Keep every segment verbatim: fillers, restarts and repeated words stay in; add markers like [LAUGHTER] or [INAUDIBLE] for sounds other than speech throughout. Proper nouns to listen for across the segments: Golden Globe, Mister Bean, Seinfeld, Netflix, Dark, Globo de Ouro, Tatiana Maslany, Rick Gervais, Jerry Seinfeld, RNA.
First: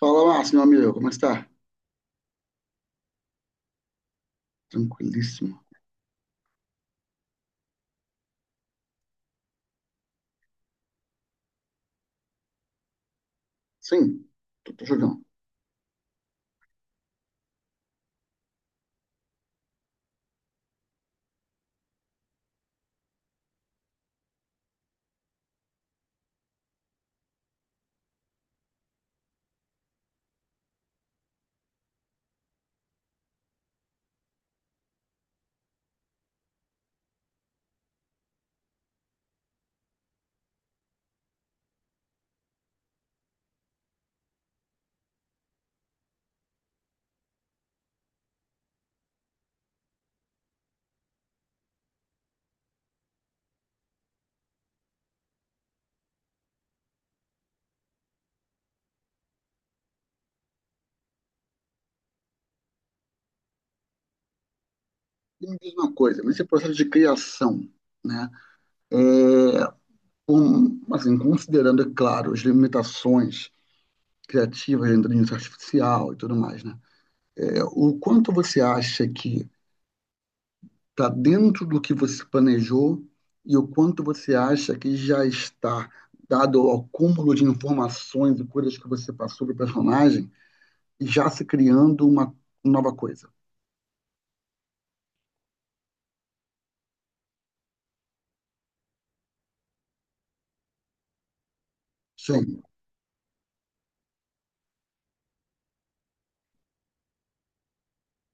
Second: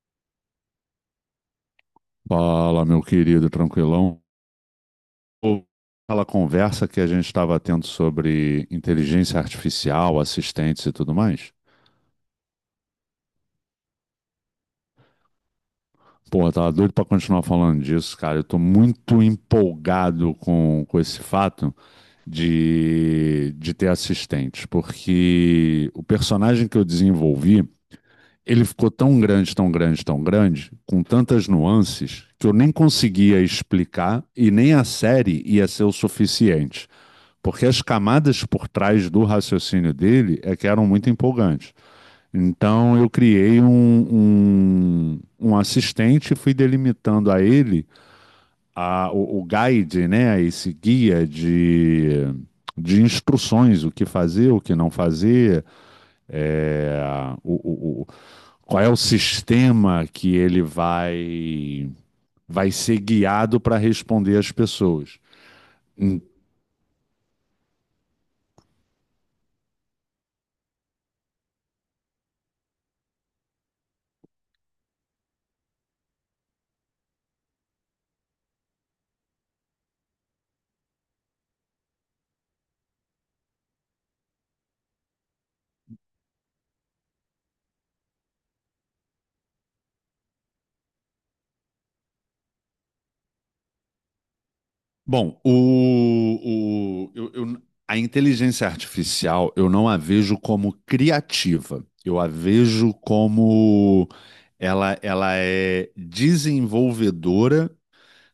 Fala, Márcio, meu amigo, como está? Fala, meu querido, tranquilão. Tranquilíssimo. Aquela conversa que a gente estava tendo sobre inteligência artificial, assistentes e tudo mais. Sim, tô, tô jogando. Porra, tava doido para continuar falando disso, cara. Eu tô muito empolgado com, com esse fato de, de ter assistentes, porque o personagem que eu desenvolvi, ele ficou tão grande, tão grande, tão grande, com tantas nuances, que eu nem conseguia explicar e nem a série ia ser o suficiente. Porque as camadas por trás do raciocínio dele é que eram muito empolgantes. Então eu criei um, um, um assistente e fui delimitando a ele a, o, o guide, né, esse guia de, de instruções, o que fazer, o que não fazer, é, o, o, qual é o sistema que ele vai, vai ser guiado para responder às pessoas. E me diz uma coisa, nesse processo de criação, né? um- assim, considerando, é claro, as limitações criativas da inteligência artificial e tudo mais, né? É, o quanto você acha que está dentro do que você planejou e o quanto você acha que já está, dado ao acúmulo de informações e coisas que você passou para o personagem, já se criando uma nova coisa? Bom, o, o, eu- eu- a inteligência artificial eu não a vejo como criativa. Eu a Sim, vejo como ela, ela é desenvolvedora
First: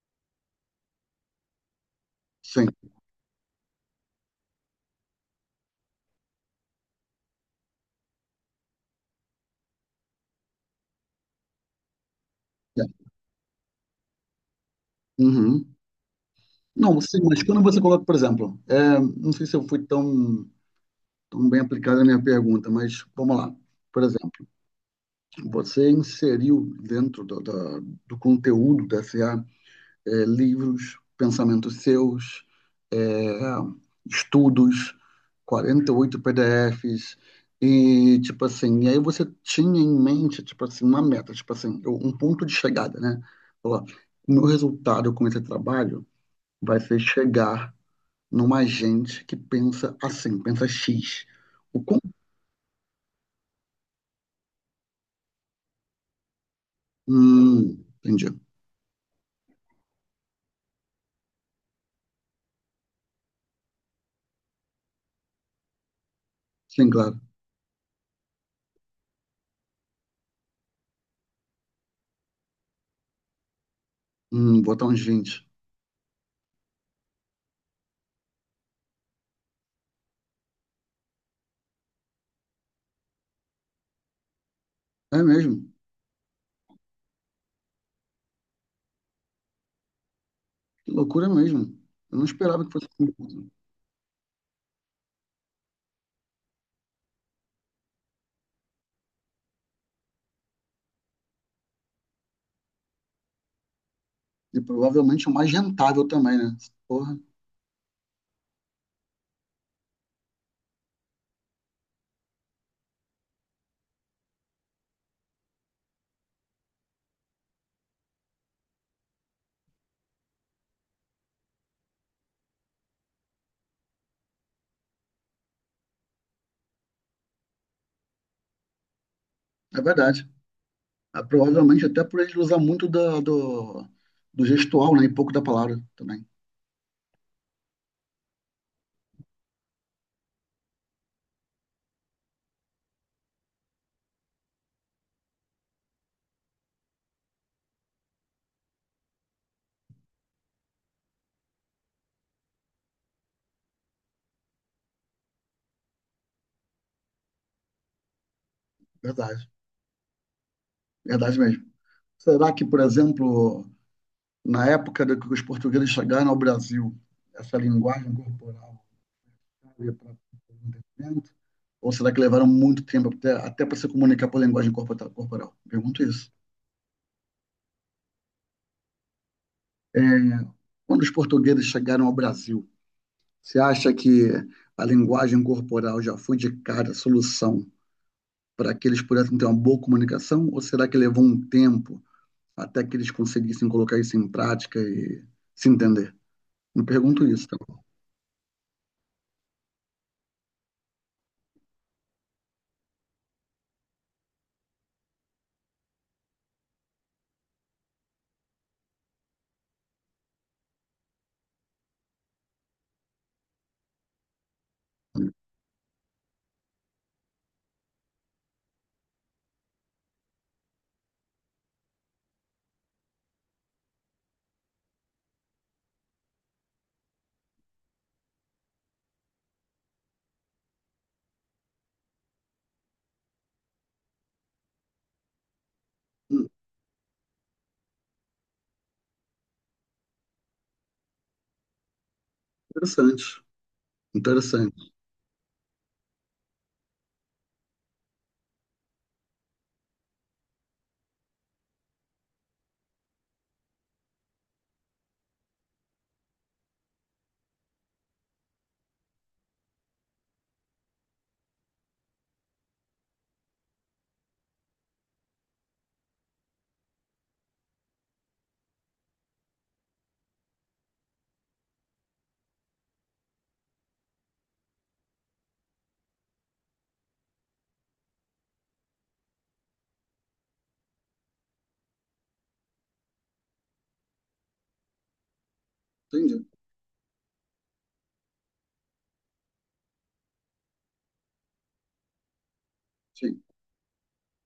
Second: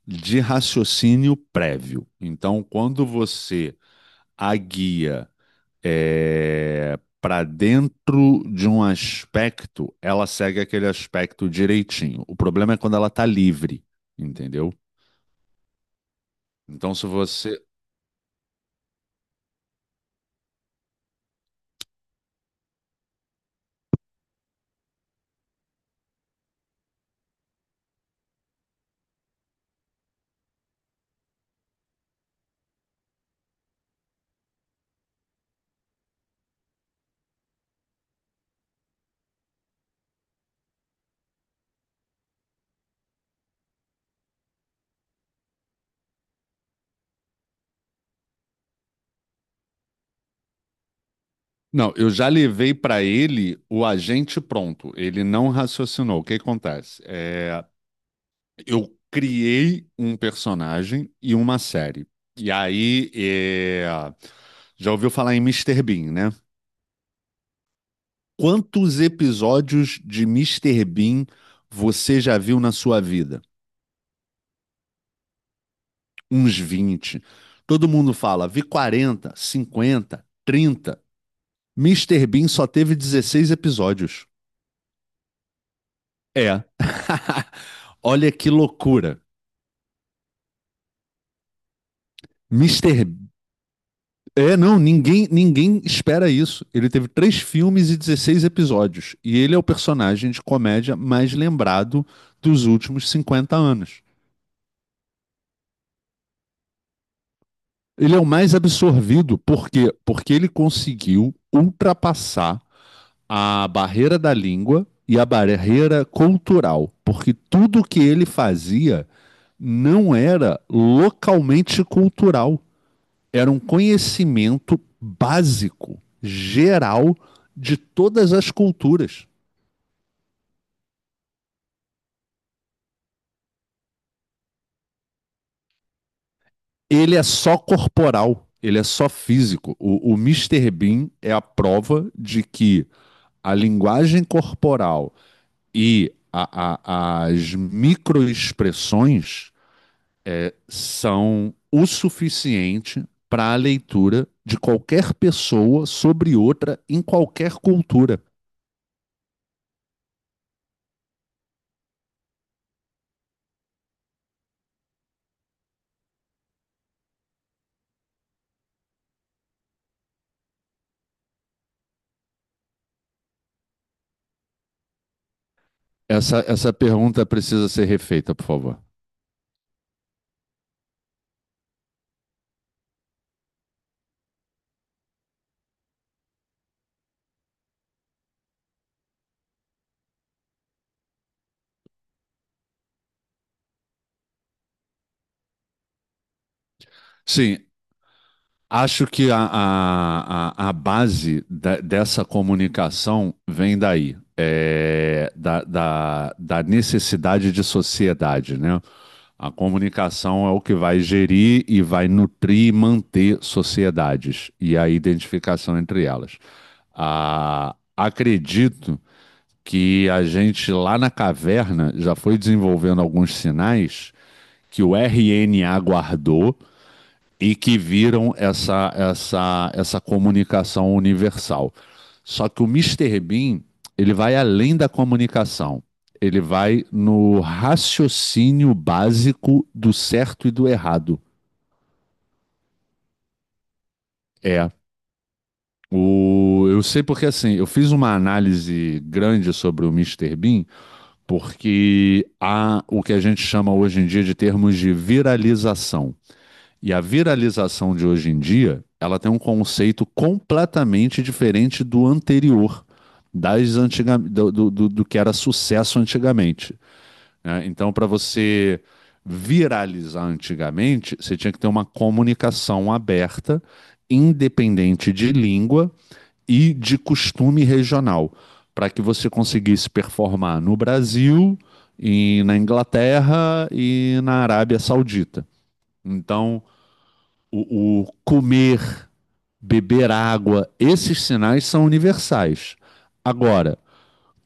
de raciocínio prévio. Então, sim. quando você a guia para dentro de um aspecto, ela segue aquele aspecto direitinho. O problema é quando ela está livre, entendeu? Uhum. Então, Não, se sim, mas quando você você coloca, por exemplo, é, não sei se eu fui tão, tão bem aplicada a minha pergunta, mas vamos lá. Por exemplo, você inseriu dentro do, da- do conteúdo da S A é, livros, pensamentos seus, é, estudos, quarenta e oito P D Fs, e tipo assim, e aí você tinha em mente, tipo assim, uma meta, tipo assim, eu- um ponto de chegada, né? Falou, ó, o meu resultado com esse trabalho vai ser chegar numa gente que pensa assim, pensa X. O Não, quão. eu já levei para ele o agente pronto. Ele não raciocinou. O que acontece? É, Hum, entendi. eu criei um personagem e uma série. E aí, é, já ouviu falar em Mister Bean, né? Sim, claro. Quantos episódios de Mister Bean você já viu na sua vida? Hum, botar uns vinte. Uns vinte. Todo mundo fala, vi quarenta, cinquenta, trinta. Mister Bean só teve dezesseis episódios. É mesmo. É. [LAUGHS] Olha que loucura. Que loucura mesmo. Eu não esperava que fosse Mister. assim. B- É, não, ninguém, ninguém espera isso. Ele teve três filmes e dezesseis episódios. E ele é o personagem de comédia mais lembrado dos últimos cinquenta anos. E provavelmente o mais rentável também, né? Porra, Ele é o mais absorvido, por quê? Porque ele conseguiu ultrapassar a barreira da língua e a barreira cultural. Porque tudo que ele fazia não era localmente cultural, era um conhecimento básico, geral, de todas as culturas. é verdade. É, provavelmente até por ele usar muito da- do, do gestual, né? E pouco da palavra também. Ele é só corporal, ele é só físico. O, o mister Bean é a prova de que a linguagem corporal e a, a, as microexpressões são o suficiente para a leitura de qualquer pessoa sobre outra em qualquer cultura. Verdade. Verdade mesmo. Será que, por exemplo, na época do que os portugueses chegaram ao Brasil, essa linguagem corporal para o entendimento? Ou será que levaram muito tempo até, até para se comunicar por linguagem corporal? Pergunto isso. Essa, essa pergunta precisa ser refeita, por favor. É, quando os portugueses chegaram ao Brasil, você acha que a linguagem corporal já foi de cara a solução para que eles pudessem ter uma boa comunicação? Ou será que levou um tempo até que eles conseguissem colocar isso em prática e se entender? Me pergunto isso, tá Sim, bom? acho que a, a, a, a base da- dessa comunicação vem daí, é, da, da, da necessidade de sociedade, né? A comunicação é o que vai gerir e vai nutrir e manter sociedades e a identificação entre elas. Ah, acredito que a gente lá na caverna já foi desenvolvendo alguns sinais que o R N A guardou e que viram essa, essa, essa comunicação universal. Só que o Mister Bean, ele vai além da comunicação. Ele Hum, vai no raciocínio básico do certo e do errado. Interessante, É. interessante. O, eu sei porque assim, eu fiz uma análise grande sobre o Mister Bean, porque há o que a gente chama hoje em dia de termos de viralização. E a viralização de hoje em dia, ela tem um conceito completamente diferente do anterior, das antiga, do, do, do- do que era sucesso antigamente, né? Então, para você viralizar antigamente, você tinha que ter uma comunicação aberta, independente de língua e de costume regional, para que você conseguisse performar no Brasil, e na Inglaterra e na Arábia Saudita. Entendi. Então, o, o comer, beber água, esses sinais são universais. Sim, Agora,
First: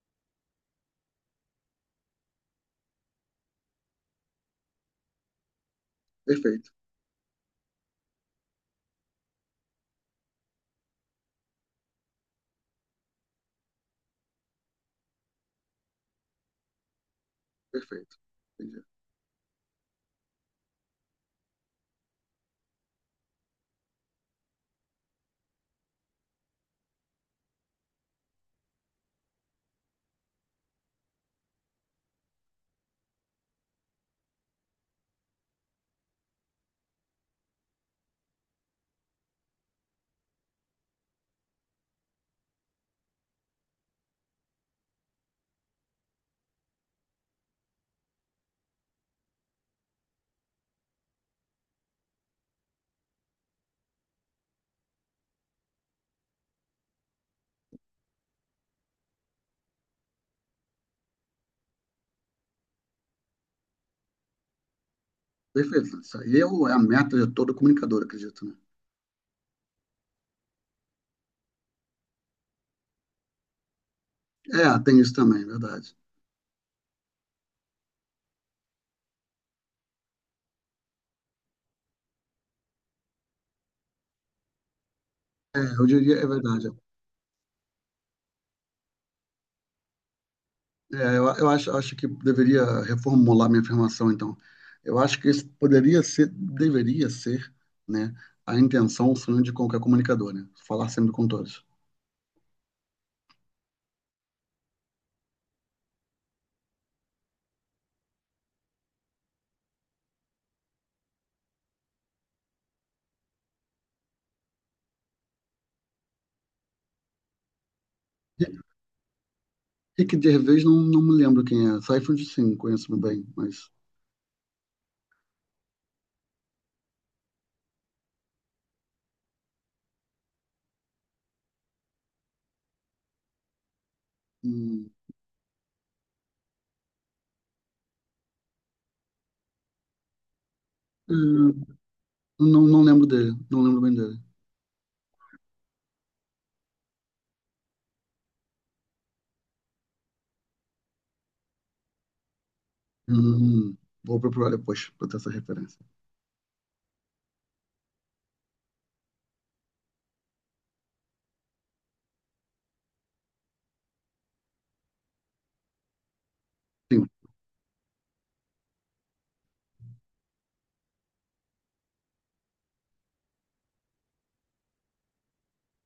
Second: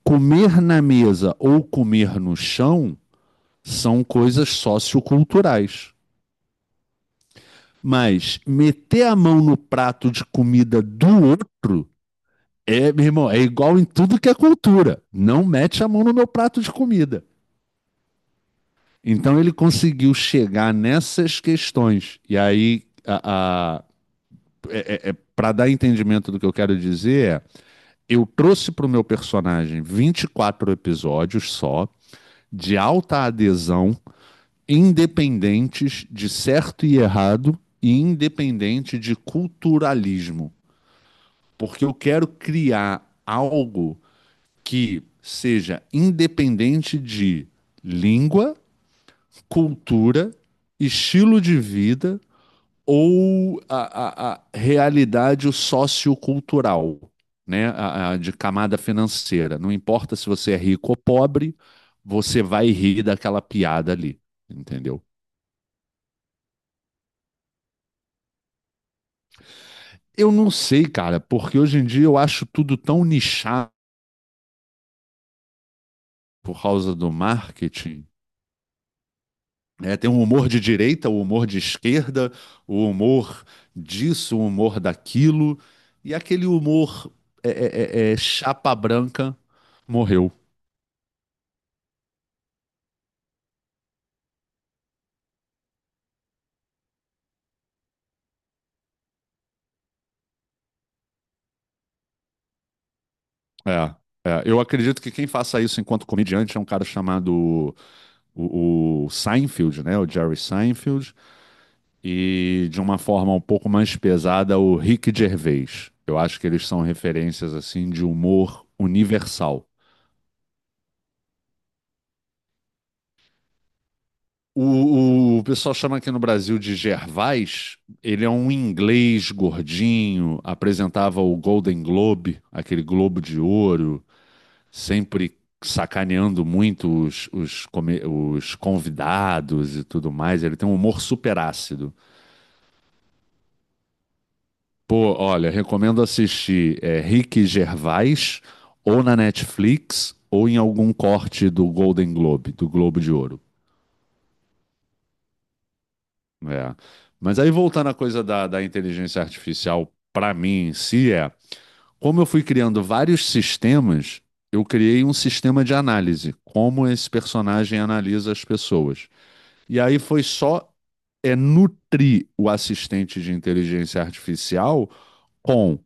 comer na mesa ou comer no chão são coisas socioculturais. perfeito, Mas meter a mão no prato de comida do outro é, meu irmão, é igual em tudo que é cultura. Não mete a mão no meu prato de comida. perfeito. Entendi. Então ele conseguiu chegar nessas questões. E aí, a, a- é, é, para dar entendimento do que eu quero dizer, é, eu trouxe para o meu personagem vinte e quatro episódios só, de alta adesão, independentes de certo e errado e independente de culturalismo. Porque eu quero criar algo que seja independente de língua, cultura, estilo de vida ou a, a, a realidade sociocultural, né? A, a de camada financeira. Não importa se você é rico ou pobre, você vai rir daquela piada ali, entendeu? Perfeito. Isso aí é, o- é a meta de todo comunicador, acredito, né? Eu não sei, cara, porque hoje em dia eu acho tudo tão nichado É, tem isso também, verdade. por causa do marketing, né? Tem um humor de direita, o humor de esquerda, o humor disso, o humor daquilo, É, eu diria, e é aquele verdade. humor é, é, é, é chapa branca morreu. É, eu, eu acho, acho, que deveria reformular minha afirmação, então. Eu acho que esse poderia ser, deveria ser, né, a intenção, o sonho de qualquer comunicador, né? Falar sempre com todos. É, é. Eu acredito que quem faça isso enquanto comediante é um cara chamado o, o Seinfeld, né? O Jerry Seinfeld, e de uma forma um pouco mais pesada, o Rick Gervais. Eu acho que eles são referências assim de Ri- humor universal. Rick Gervais, não, não me lembro quem é. Seinfeld, sim, conheço bem, mas. O, o, o pessoal chama aqui no Brasil de Gervais. Ele é um inglês gordinho, apresentava o Golden Globe, aquele Globo de Ouro, Hum, sempre sacaneando muito os, os, come- os convidados e tudo mais. Ele tem um humor super hum, ácido. não, não lembro dele, não lembro bem dele. Pô, olha, recomendo assistir é, Rick Gervais ou na Netflix ou em algum corte do Golden Globe, do Globo de Hum, Ouro. hum, hum. Vou procurar depois para ter essa referência. É. Mas aí voltando à coisa da, da inteligência artificial, para mim em si é, como eu fui criando vários sistemas, eu criei um sistema de análise, como Sim, esse personagem analisa as pessoas. E aí foi só é nutrir o assistente de inteligência artificial com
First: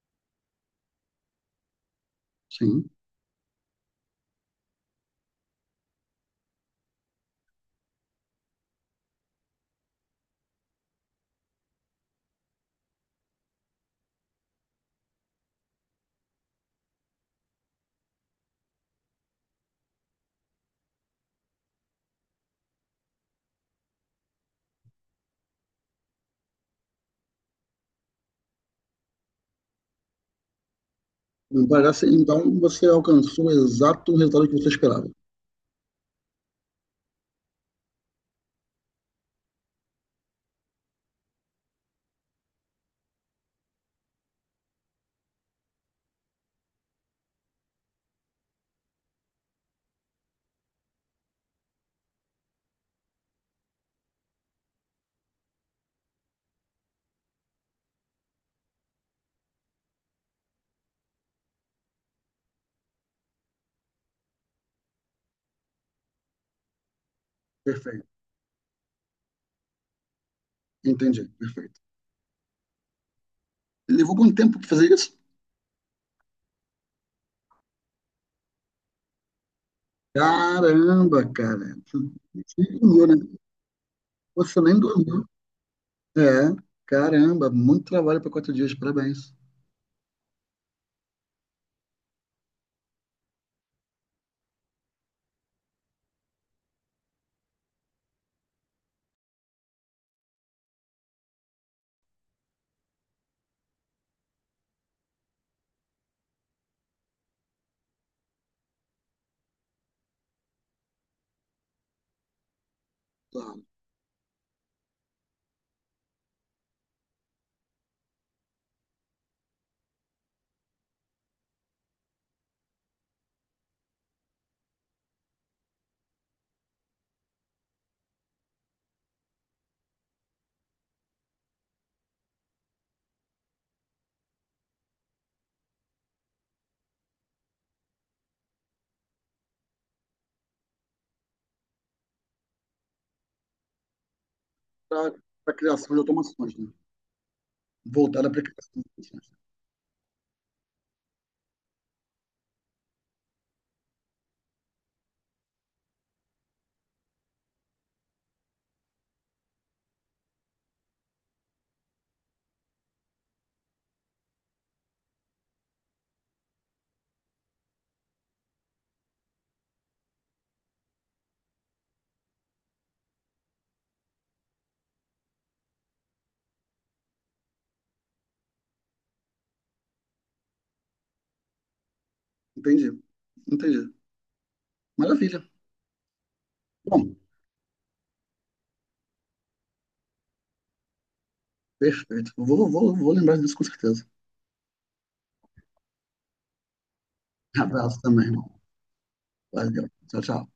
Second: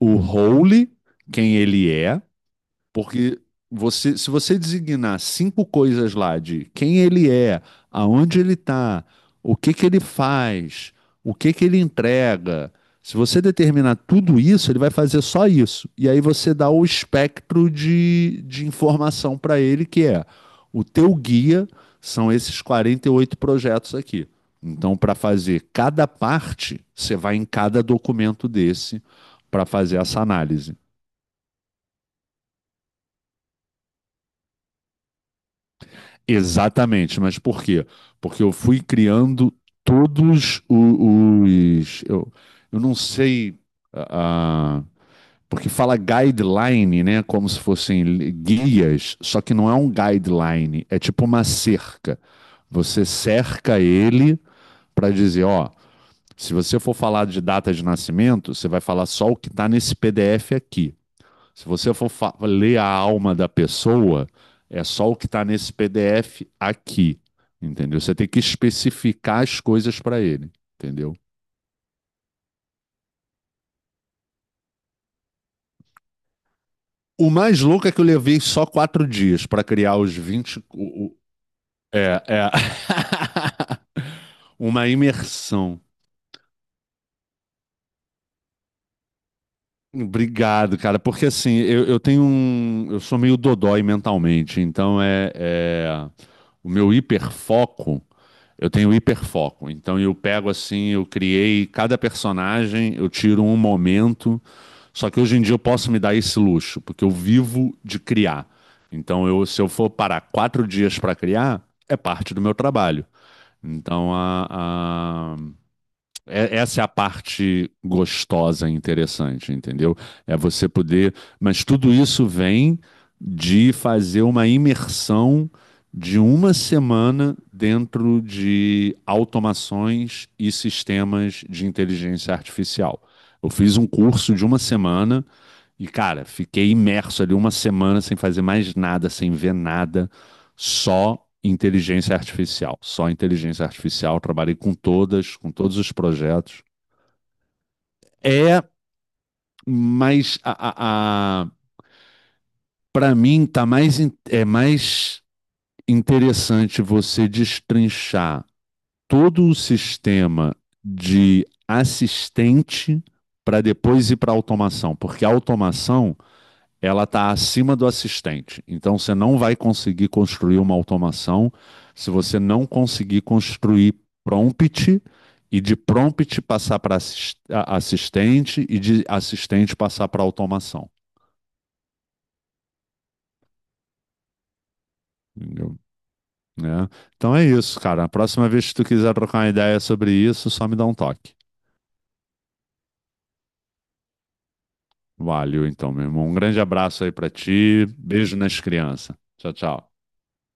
o role, quem ele é, sim. porque você, se você designar cinco coisas lá de quem ele é, aonde ele está, o que que ele faz, o que que ele entrega, se você determinar tudo isso, ele vai fazer só isso. E aí você dá o espectro de, de informação para ele, que é o teu guia são esses quarenta e oito projetos aqui. Então, para fazer cada parte, você vai em cada documento desse para fazer essa análise. Parece, então você alcançou o exato resultado que você esperava. Exatamente, mas por quê? Porque eu fui criando todos o- os. Eu, eu não sei. ah, ah, porque fala guideline, né? Como se fossem li- guias, só que não é um guideline, é tipo uma cerca. Você cerca ele para dizer: ó, se você for falar de data de nascimento, você vai falar só o que está nesse P D F aqui. Se você for fa- ler a alma da pessoa, é só o que está nesse P D F aqui, entendeu? Perfeito. Você tem que especificar as coisas para ele, entendeu? Entendi, perfeito. Levou quanto tempo pra fazer isso? O mais louco é que eu levei só quatro dias para criar os vinte, o- o- Caramba, cara. é, é. Você nem dormiu, né? [LAUGHS] Você nem Uma dormiu. imersão. É, caramba, muito trabalho para quatro dias, parabéns. Obrigado, cara, porque assim, eu, eu tenho um. Eu sou meio dodói mentalmente, então é, é- o meu hiperfoco. Eu tenho hiperfoco, então eu pego assim, eu criei cada personagem, eu tiro um momento. Só que hoje em dia eu posso me dar esse luxo, porque eu vivo de criar. Então, eu, se eu for parar quatro dias para criar, é parte do meu trabalho. Tá. Então, a, é- essa é a parte gostosa e interessante, entendeu? É você poder. Mas tudo isso vem de fazer uma imersão de uma semana dentro de automações e sistemas de inteligência artificial. Eu fiz um curso de uma semana e, cara, fiquei imerso ali uma semana sem fazer mais nada, sem ver nada só inteligência artificial, só inteligência artificial, trabalhei com Para todas, com a todos os criação de automações, projetos. né? Voltada para a É, criação de automações. mas a, a, a para mim tá mais é mais interessante você destrinchar todo o sistema de assistente para depois ir para a automação, porque a automação ela está acima do assistente. Então você não vai conseguir construir uma automação se você não conseguir construir prompt e de prompt passar para assistente e de assistente passar para automação. Entendi, entendi. Maravilha. Entendeu? É. Bom, Então é isso, cara. A próxima vez que tu quiser trocar uma ideia sobre isso, só me dá um toque. perfeito. Vou, vou, vou lembrar disso com certeza. Valeu, então, meu irmão. Um grande abraço aí para ti. Abraço também, Beijo irmão. nas crianças. Tchau, Valeu. tchau. Tchau, tchau.